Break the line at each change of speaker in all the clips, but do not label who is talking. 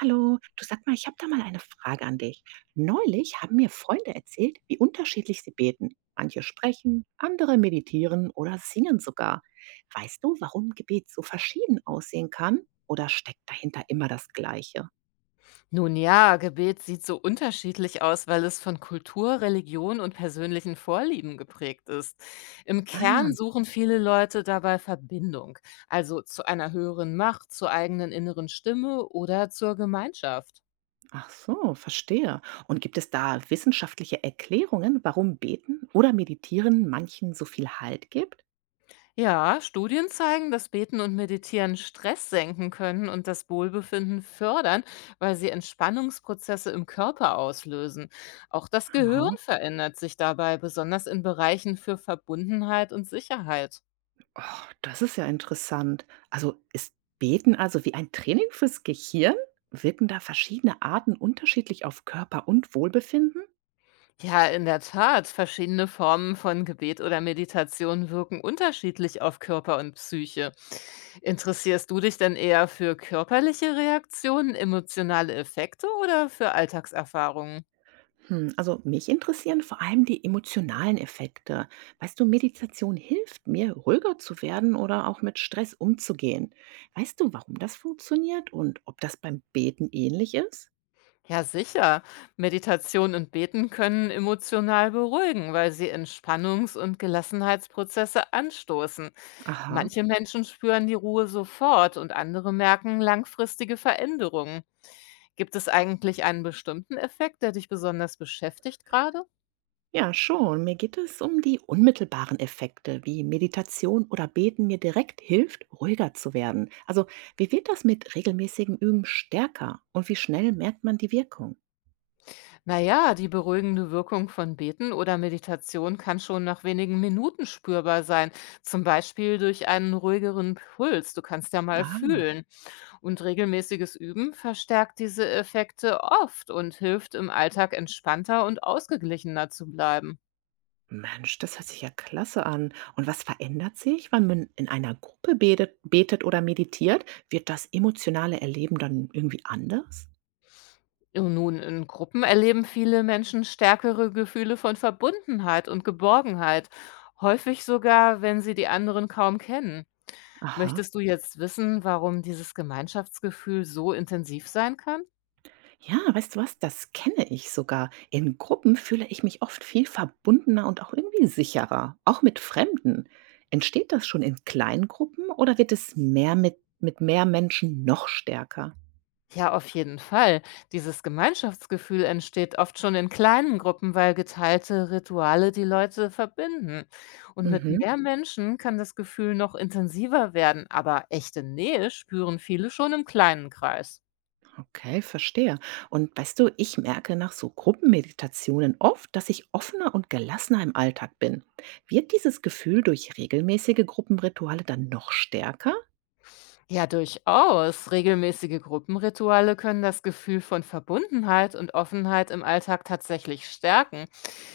Hallo, du, sag mal, ich habe da mal eine Frage an dich. Neulich haben mir Freunde erzählt, wie unterschiedlich sie beten. Manche sprechen, andere meditieren oder singen sogar. Weißt du, warum Gebet so verschieden aussehen kann? Oder steckt dahinter immer das Gleiche?
Nun ja, Gebet sieht so unterschiedlich aus, weil es von Kultur, Religion und persönlichen Vorlieben geprägt ist. Im
Ah ja,
Kern suchen viele Leute dabei Verbindung, also zu einer höheren Macht, zur eigenen inneren Stimme oder zur Gemeinschaft.
ach so, verstehe. Und gibt es da wissenschaftliche Erklärungen, warum Beten oder Meditieren manchen so viel Halt gibt?
Ja, Studien zeigen, dass Beten und Meditieren Stress senken können und das Wohlbefinden fördern, weil sie Entspannungsprozesse im Körper auslösen. Auch das Gehirn
Aha.
verändert sich dabei, besonders in Bereichen für Verbundenheit und Sicherheit.
Oh, das ist ja interessant. Also ist Beten also wie ein Training fürs Gehirn? Wirken da verschiedene Arten unterschiedlich auf Körper und Wohlbefinden?
Ja, in der Tat. Verschiedene Formen von Gebet oder Meditation wirken unterschiedlich auf Körper und Psyche. Interessierst du dich denn eher für körperliche Reaktionen, emotionale Effekte oder für Alltagserfahrungen?
Hm, also mich interessieren vor allem die emotionalen Effekte. Weißt du, Meditation hilft mir, ruhiger zu werden oder auch mit Stress umzugehen. Weißt du, warum das funktioniert und ob das beim Beten ähnlich ist?
Ja, sicher. Meditation und Beten können emotional beruhigen, weil sie Entspannungs- und Gelassenheitsprozesse anstoßen.
Aha.
Manche Menschen spüren die Ruhe sofort und andere merken langfristige Veränderungen. Gibt es eigentlich einen bestimmten Effekt, der dich besonders beschäftigt gerade?
Ja, schon. Mir geht es um die unmittelbaren Effekte, wie Meditation oder Beten mir direkt hilft, ruhiger zu werden. Also, wie wird das mit regelmäßigen Üben stärker und wie schnell merkt man die Wirkung?
Na ja, die beruhigende Wirkung von Beten oder Meditation kann schon nach wenigen Minuten spürbar sein, zum Beispiel durch einen ruhigeren Puls. Du kannst ja mal
Ah,
fühlen. Und regelmäßiges Üben verstärkt diese Effekte oft und hilft im Alltag entspannter und ausgeglichener zu bleiben.
Mensch, das hört sich ja klasse an. Und was verändert sich, wenn man in einer Gruppe betet, betet oder meditiert? Wird das emotionale Erleben dann irgendwie anders?
Ja, nun, in Gruppen erleben viele Menschen stärkere Gefühle von Verbundenheit und Geborgenheit, häufig sogar, wenn sie die anderen kaum kennen.
Aha.
Möchtest du jetzt wissen, warum dieses Gemeinschaftsgefühl so intensiv sein kann?
Ja, weißt du was? Das kenne ich sogar. In Gruppen fühle ich mich oft viel verbundener und auch irgendwie sicherer, auch mit Fremden. Entsteht das schon in kleinen Gruppen oder wird es mehr mit mehr Menschen noch stärker?
Ja, auf jeden Fall. Dieses Gemeinschaftsgefühl entsteht oft schon in kleinen Gruppen, weil geteilte Rituale die Leute verbinden. Und mit
Mhm,
mehr Menschen kann das Gefühl noch intensiver werden, aber echte Nähe spüren viele schon im kleinen Kreis.
okay, verstehe. Und weißt du, ich merke nach so Gruppenmeditationen oft, dass ich offener und gelassener im Alltag bin. Wird dieses Gefühl durch regelmäßige Gruppenrituale dann noch stärker?
Ja, durchaus. Regelmäßige Gruppenrituale können das Gefühl von Verbundenheit und Offenheit im Alltag tatsächlich stärken.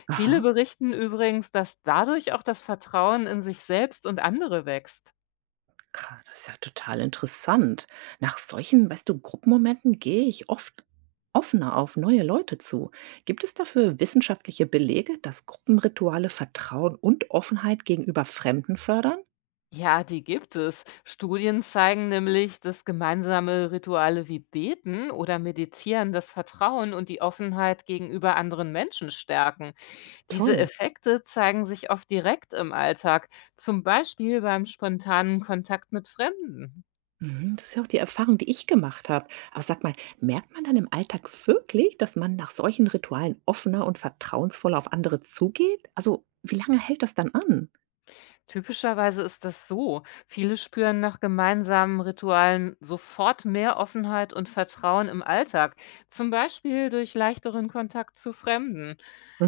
Viele
Aha.
berichten übrigens, dass dadurch auch das Vertrauen in sich selbst und andere wächst.
Krass, das ist ja total interessant. Nach solchen, weißt du, Gruppenmomenten gehe ich oft offener auf neue Leute zu. Gibt es dafür wissenschaftliche Belege, dass Gruppenrituale Vertrauen und Offenheit gegenüber Fremden fördern?
Ja, die gibt es. Studien zeigen nämlich, dass gemeinsame Rituale wie Beten oder Meditieren das Vertrauen und die Offenheit gegenüber anderen Menschen stärken. Diese
Toll.
Effekte zeigen sich oft direkt im Alltag, zum Beispiel beim spontanen Kontakt mit Fremden.
Mhm, das ist ja auch die Erfahrung, die ich gemacht habe. Aber sag mal, merkt man dann im Alltag wirklich, dass man nach solchen Ritualen offener und vertrauensvoller auf andere zugeht? Also, wie lange hält das dann an?
Typischerweise ist das so. Viele spüren nach gemeinsamen Ritualen sofort mehr Offenheit und Vertrauen im Alltag, zum Beispiel durch leichteren Kontakt zu Fremden.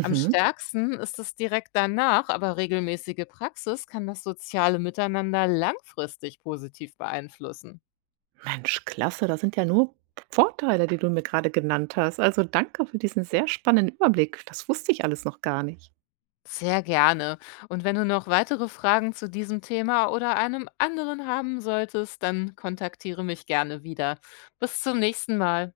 Am stärksten ist es direkt danach, aber regelmäßige Praxis kann das soziale Miteinander langfristig positiv beeinflussen.
Mensch, klasse, das sind ja nur Vorteile, die du mir gerade genannt hast. Also, danke für diesen sehr spannenden Überblick. Das wusste ich alles noch gar nicht.
Sehr gerne. Und wenn du noch weitere Fragen zu diesem Thema oder einem anderen haben solltest, dann kontaktiere mich gerne wieder. Bis zum nächsten Mal.